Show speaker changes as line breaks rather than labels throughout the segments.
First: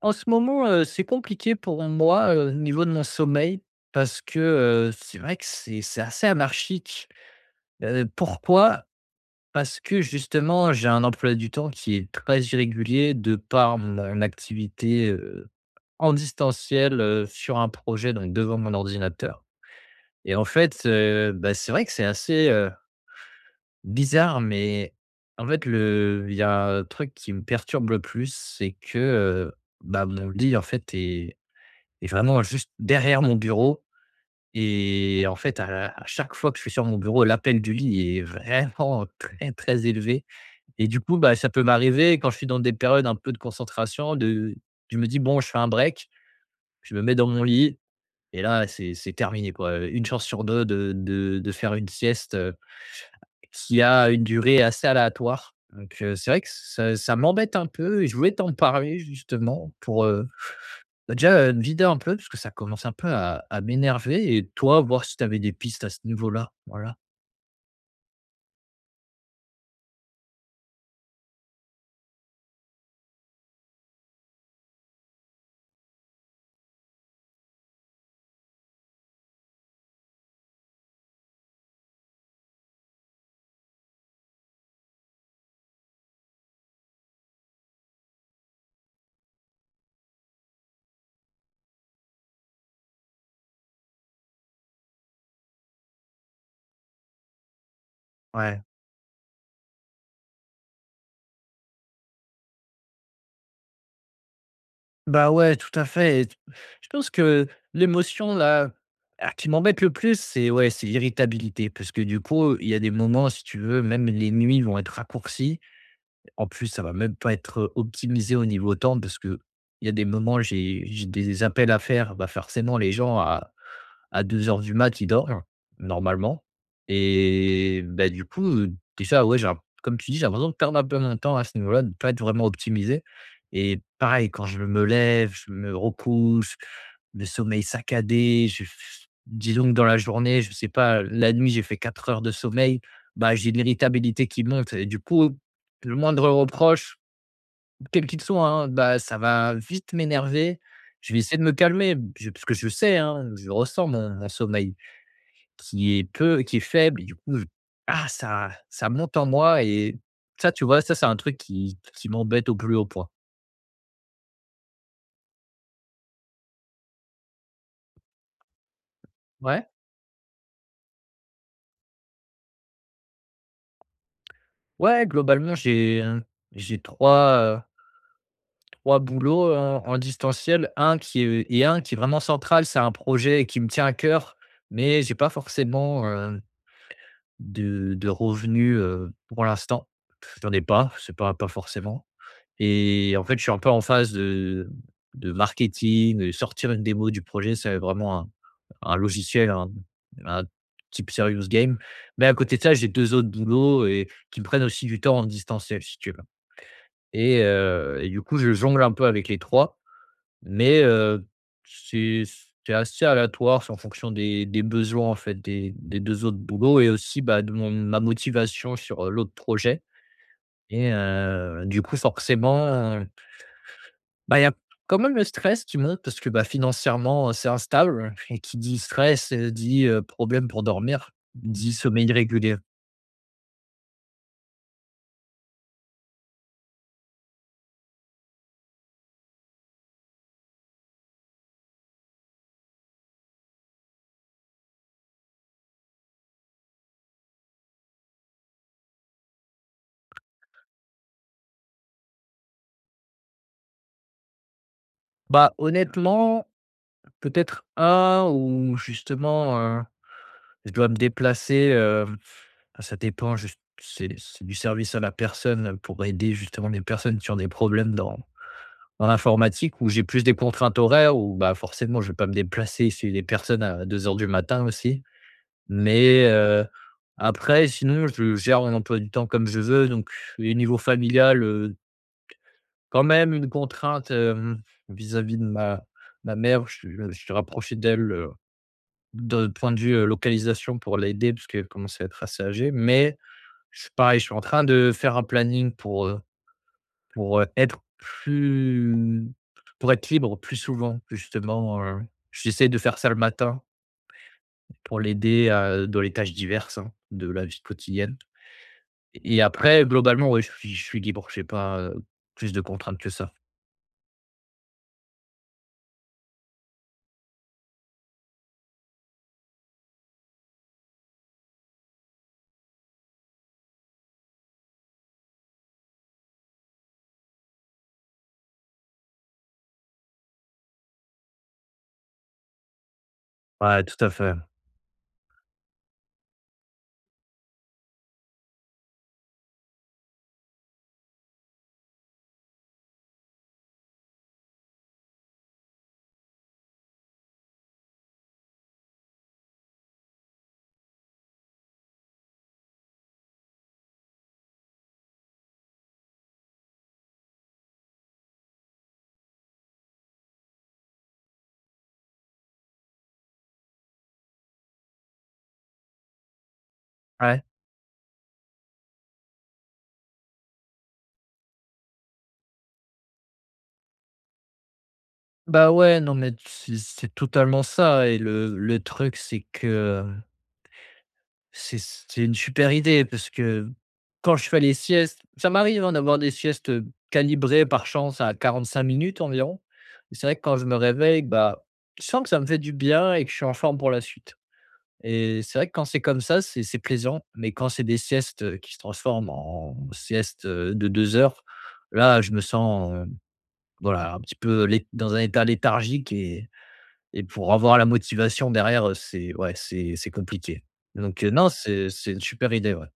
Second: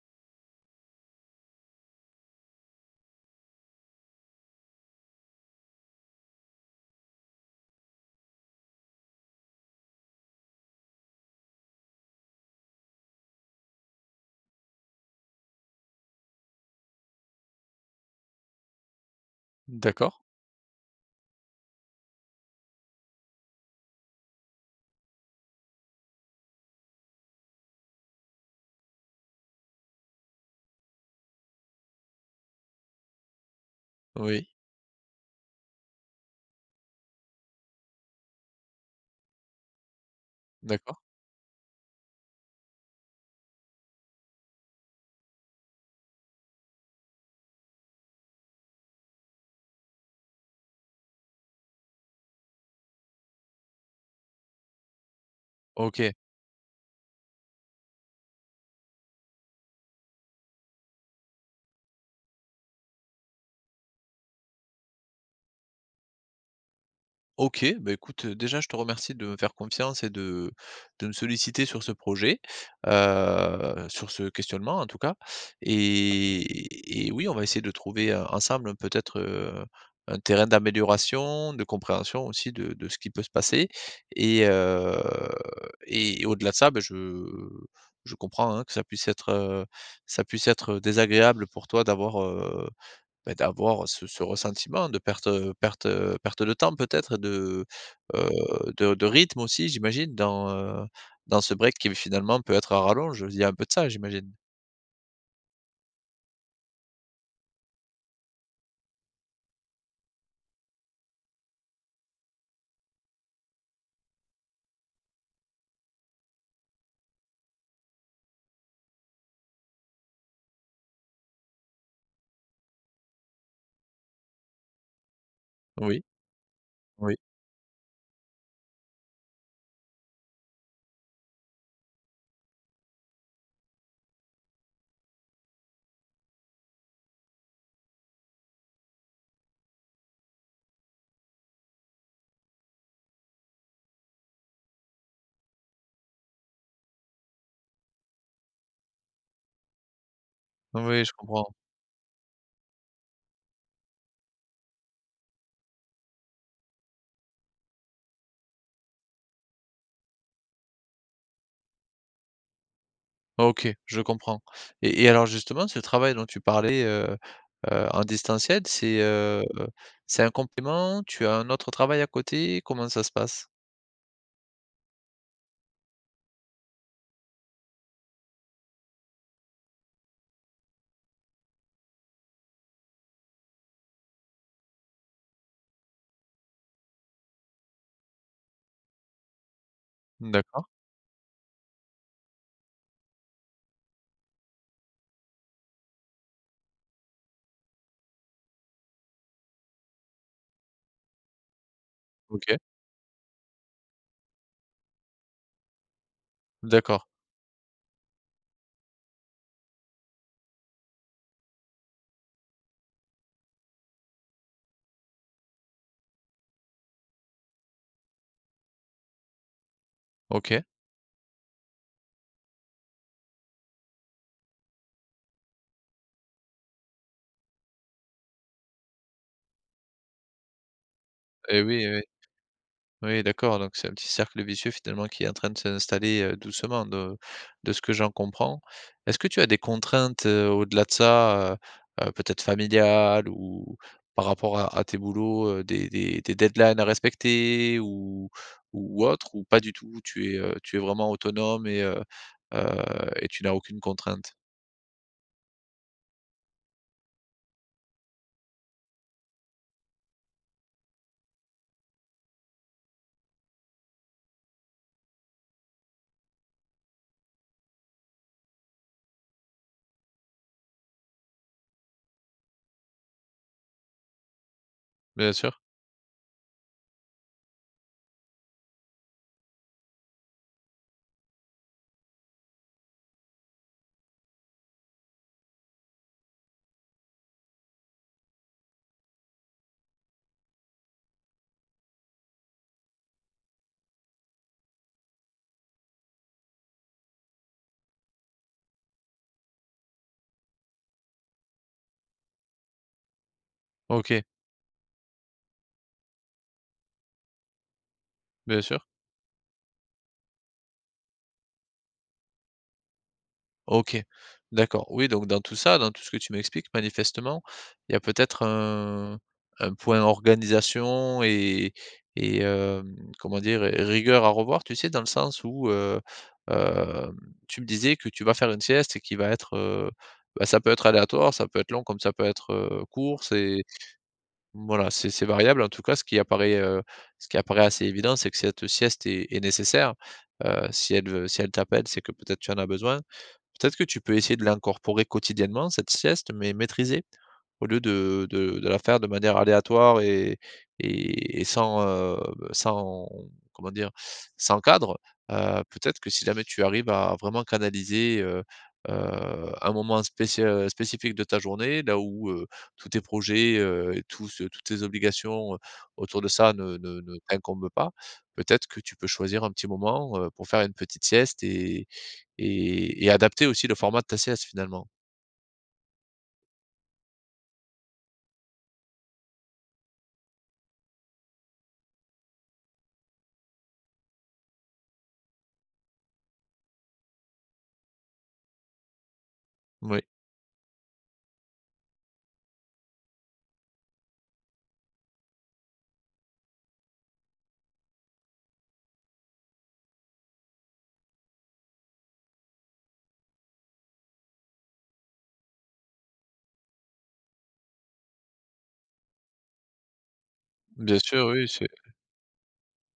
En ce moment, c'est compliqué pour moi, au niveau de mon sommeil parce que, c'est vrai que c'est assez anarchique. Pourquoi? Parce que justement, j'ai un emploi du temps qui est très irrégulier de par mon activité, en distanciel, sur un projet donc devant mon ordinateur
D'accord.
et en fait, bah, c'est vrai que c'est assez, bizarre mais en fait le il y a un truc qui me perturbe le plus, c'est que, bah, mon lit en fait est et vraiment juste derrière mon bureau
Oui,
et en fait, à chaque fois que je suis sur mon bureau, l'appel du lit est vraiment très, très élevé. Et du
d'accord.
coup, bah, ça peut m'arriver quand je suis dans des périodes un peu de concentration de je me dis: «Bon, je fais un break», je me mets dans mon lit et là, c'est terminé, quoi, une chance sur 2 de de faire une sieste, qui a une durée assez aléatoire donc
OK.
c'est vrai que ça m'embête un peu et je voulais t'en parler justement pour, bah, déjà, vider un peu parce que ça commence un peu à m'énerver et toi, voir si tu avais des pistes à ce niveau-là, voilà.
OK, bah, écoute, déjà je te remercie de me faire confiance et de me solliciter sur ce projet, sur ce questionnement en tout cas. Et oui, on va essayer de trouver, ensemble peut-être, un terrain d'amélioration, de compréhension aussi de ce qui peut se passer. Et heu et au-delà de ça, bah, je comprends, hein, que ça puisse être, ça puisse être désagréable pour toi d'avoir, d'avoir ce ressentiment de perte, perte, perte de temps peut-être et de, heu,
Ouais.
de rythme aussi j'imagine dans, dans ce break qui finalement peut être à rallonge. Il y a un peu de ça j'imagine?
Bah, ouais, tout à fait et t je pense que l'émotion là, qui m'embête le plus, c'est ouais, c'est l'irritabilité parce que du coup, il y a des moments, si tu veux, même les nuits vont être raccourcies. En plus, ça va même pas être optimisé au niveau temps parce que il y a des moments, j'ai des appels à faire, bah, forcément les gens à 2 heures du mat, il dort,
Oui,
normalement.
oui,
Et bah, du coup, déjà, ouais, j'ai l'im comme tu dis, j'ai l'impression de perdre un peu mon temps à ce niveau-là, de ne pas être vraiment optimisé. Et pareil, quand je me lève, je me recouche, le sommeil saccadé, je dis donc dans la journée, je sais pas, la nuit, j'ai fait 4 heures de sommeil, bah, j'ai de l'irritabilité qui monte et du coup, le moindre reproche, quel qu'il soit, hein, bah, ça va vite m'énerver.
oui
Je
je
vais essayer de
comprends.
me calmer, je parce que je sais, hein, je ressens mon sommeil qui est faible et du coup, je ah ça monte en moi et ça, tu vois, ça, c'est un truc qui m'embête au plus haut point.
OK, je comprends. Et alors justement ce travail dont tu parlais, en distanciel,
Ouais.
c'est un complément? Tu as un autre travail à côté? Comment ça se passe?
Ouais, globalement, j'ai 3 boulots en distanciel, un qui est vraiment central, c'est un projet qui me tient à cœur, mais j'ai pas forcément, de revenus, pour l'instant. J'en ai
D'accord.
pas, c'est pas forcément et en fait, je suis un peu en phase de marketing, de sortir une démo du projet, c'est vraiment un logiciel, un type serious game. Mais à côté
OK,
de ça, j'ai 2 autres boulots et qui me prennent aussi du temps en distanciel, si tu veux.
d'accord.
Et du coup, je jongle un peu avec les 3, mais c'est c'est assez aléatoire, c'est en fonction des besoins, en fait, des 2 autres boulots et aussi, bah, de mon ma motivation sur, l'autre projet
OK.
et du coup, forcément bah, il y a quand même le stress qui monte parce que, bah, financièrement, c'est instable et qui dit stress, dit, problème pour dormir,
Et
dit
oui.
sommeil irrégulier.
Oui, d'accord, donc c'est un petit cercle vicieux finalement qui est en train de s'installer, doucement, de ce que j'en comprends. Est-ce que tu as des contraintes, au-delà de ça, peut-être familiales ou par rapport à tes boulots, des deadlines à respecter ou autre, ou pas du tout? Tu es vraiment autonome et et tu n'as aucune contrainte?
Bah, honnêtement, peut-être un où justement, je dois me déplacer, ça dépend juste c'est du service à la personne pour aider justement les personnes qui ont des problèmes dans l'informatique où j'ai plus des contraintes horaires où, bah, forcément je ne vais pas me déplacer chez les personnes à 2 heures du matin aussi.
Bien sûr.
Mais après sinon je gère mon emploi du temps comme je veux donc. Et niveau familial, quand même une contrainte, vis-à-vis de ma mère. Je me suis rapproché d'elle, de point de vue, localisation pour l'aider parce qu'elle commence à être assez âgée. Mais je suis pareil, je suis en train de faire un planning pour, heu, être plus pour être libre plus souvent justement, j'essaie de faire ça le matin
OK,
pour l'aider à dans les tâches diverses, hein, de la vie quotidienne.
bien sûr.
Et après, globalement, ouais, je suis libre. J'ai pas, plus de contraintes que ça.
OK, d'accord. Oui, donc dans tout ça, dans tout ce que tu m'expliques, manifestement, il y a peut-être un point organisation et comment dire? Et rigueur à revoir, tu sais? Dans le sens où, hem, tu me disais que tu vas faire une sieste et qui va être, bah, ça peut être aléatoire, ça peut être long comme ça peut être, court, c'est
Ouais, tout à fait.
voilà, c'est variable. En tout cas, ce qui apparaît assez évident, c'est que cette sieste est nécessaire. Si elle, si elle t'appelle, c'est que peut-être tu en as besoin. Peut-être que tu peux essayer de l'incorporer quotidiennement, cette sieste, mais maîtrisée, au lieu de la faire de manière aléatoire et sans, sans comment dire? Sans cadre. Peut-être que si jamais tu arrives à vraiment canaliser, un moment spécia spécifique de ta journée, là où, tous tes projets, et tous, toutes tes obligations, autour de ça ne ne
Ouais.
t'incombent pas, peut-être que tu peux choisir un petit moment, pour faire une petite sieste et et adapter aussi le format de ta sieste finalement.
Bah, ouais, non, mais c'est totalement ça et le truc, c'est que C'est c'est une super idée parce que quand je fais les siestes, ça m'arrive, hein, d'avoir des siestes, calibrées par chance à 45 minutes environ.
Oui,
Et c'est vrai que quand je me réveille, bah, je sens que ça me fait du bien et que je suis en forme pour la suite. Et c'est vrai que quand c'est comme ça, c'est plaisant, mais quand c'est des siestes, qui se transforment en siestes, de 2 heures, là, je me sens, voilà, un petit peu lé dans un état léthargique et pour avoir la motivation derrière, c'est ouais, c'est compliqué.
bien
Donc
sûr, oui.
non, c'est une super idée, ouais.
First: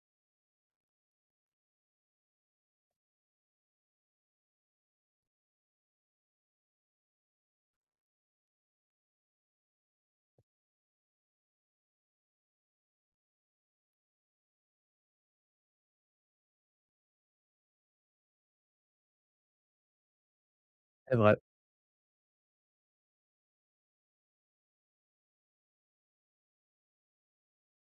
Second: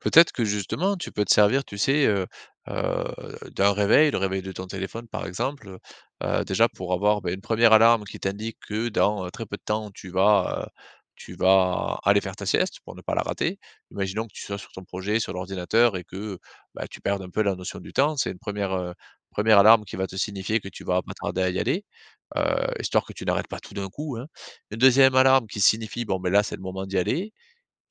Peut-être que justement, tu peux te servir, tu sais, d'un réveil, le réveil de ton téléphone par exemple, déjà pour avoir, beh, une première alarme qui t'indique que dans, très peu de temps, tu vas aller faire ta sieste pour ne pas la rater. Imaginons que tu sois sur ton projet, sur l'ordinateur et que, bah, tu perdes un peu la notion du temps. C'est une première re alarme qui va te signifier que tu vas pas
C'est vrai.
tarder à y aller, heu, histoire que tu n'arrêtes pas tout d'un coup, hein. Une deuxième alarme qui signifie bon, mais là, c'est le moment d'y aller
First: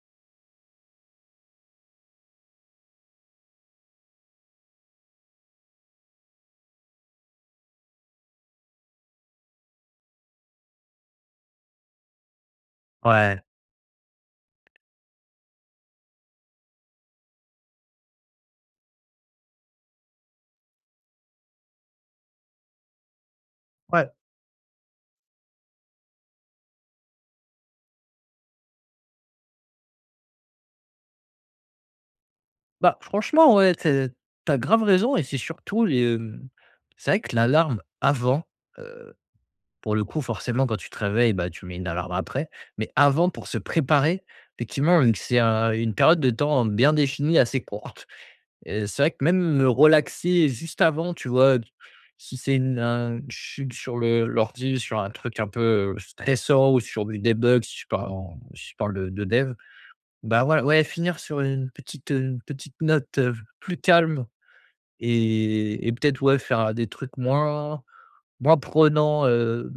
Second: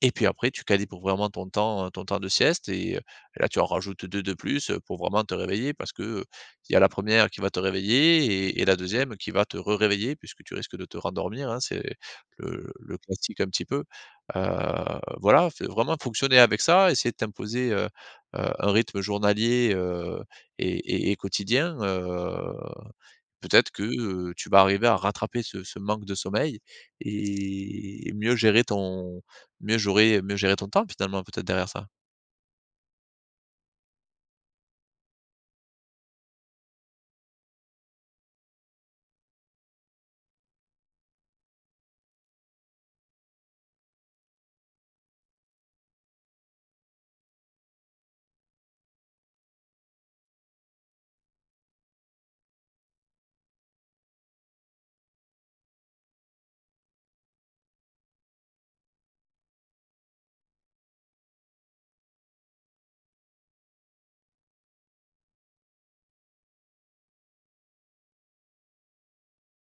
et puis après, tu calibres vraiment ton temps de sieste et là, tu en rajoutes 2 de plus, pour vraiment te réveiller parce que, il y a la première qui va te réveiller et la deuxième qui va te re-réveiller, puisque tu risques de te rendormir, hein, c'est le classique
Ouais,
un petit peu. Heu, voilà, f vraiment fonctionner avec ça, essayer de t'imposer, un rythme journalier, et quotidien. Peut-être que,
ouais.
tu vas arriver à rattraper ce ce manque de sommeil et mieux gérer ton mieux gérer ton temps finalement peut-être derrière ça.
Bah, franchement, ouais, tu grave raison et c'est surtout les, c'est vrai que l'alarme avant, heu, pour le coup, forcément, quand tu te réveilles, bah, tu mets une alarme après. Mais avant, pour se préparer, effectivement, vu que c'est un une période de temps bien définie, assez courte. Et c'est vrai que même me relaxer juste avant, tu vois? Si c'est une un je suis sur le l'ordi, sur un truc un peu stressant ou sur du debug, si je parle de dev, bah, voilà, ouais, finir sur une petite note, plus calme et peut-être, ouais, faire des trucs moins prenants, heu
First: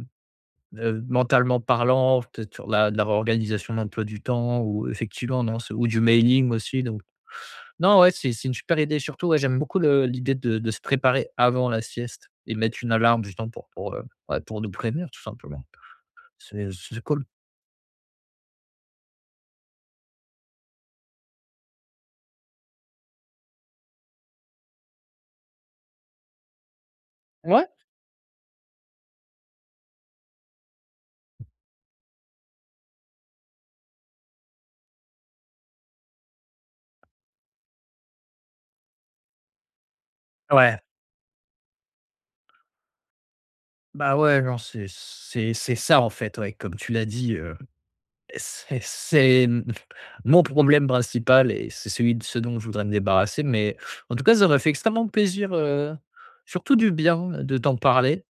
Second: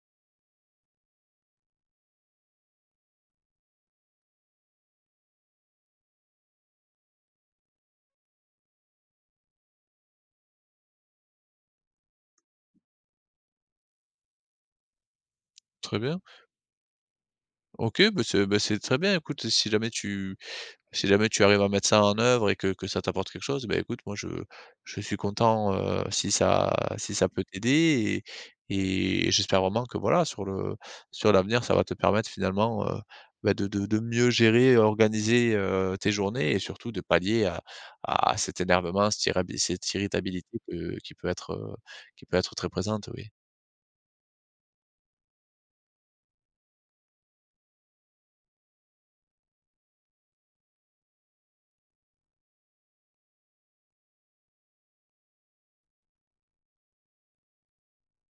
heu, mentalement parlant, peut-être sur la de la réorganisation de l'emploi du temps ou effectivement, non, c'est ou du mailing aussi donc non, ouais, c'est une super idée. Surtout, ouais, j'aime beaucoup le l'idée de se préparer avant la sieste et mettre une alarme justement ouais, pour nous prévenir tout simplement.
Très bien.
C'est cool.
OK, bah, c'est très bien. Écoute, si jamais tu si jamais tu arrives à mettre ça en œuvre et que ça t'apporte quelque chose, ben écoute, moi, je suis content, si ça si ça peut
Ouais.
t'aider et j'espère vraiment que, voilà, sur le sur l'avenir, ça va te permettre finalement, bah, de mieux gérer, organiser, tes journées et surtout de pallier à cet énervement, cette irabi cette irritabilité,
Ouais,
qui peut être très présente, oui.
bah, ouais, genre c'est ça en fait, ouais, comme tu l'as dit, c'est mon problème principal et c'est celui de ce dont je voudrais me débarrasser, mais en tout cas, ça aurait fait extrêmement plaisir, surtout du bien de t'en parler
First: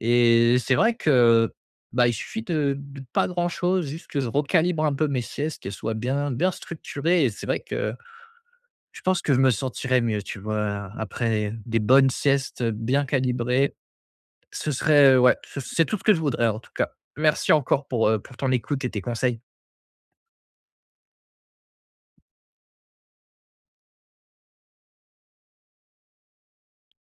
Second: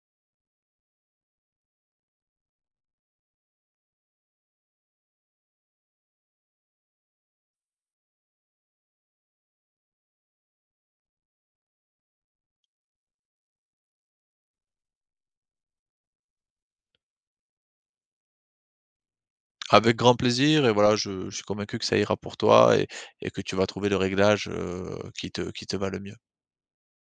et c'est vrai que, bah, il suffit de pas grand-chose, juste que je recalibre un peu mes siestes, qu'elles soient bien bien structurées et c'est vrai que je pense que je me sentirais mieux, tu vois? Après des bonnes siestes bien calibrées. Ce serait, ouais, ce c'est tout ce que je voudrais en tout cas. Merci encore pour ton écoute et tes conseils.
Avec grand plaisir et voilà, je suis convaincu que ça ira pour toi et que tu vas trouver le réglage, qui te va le mieux.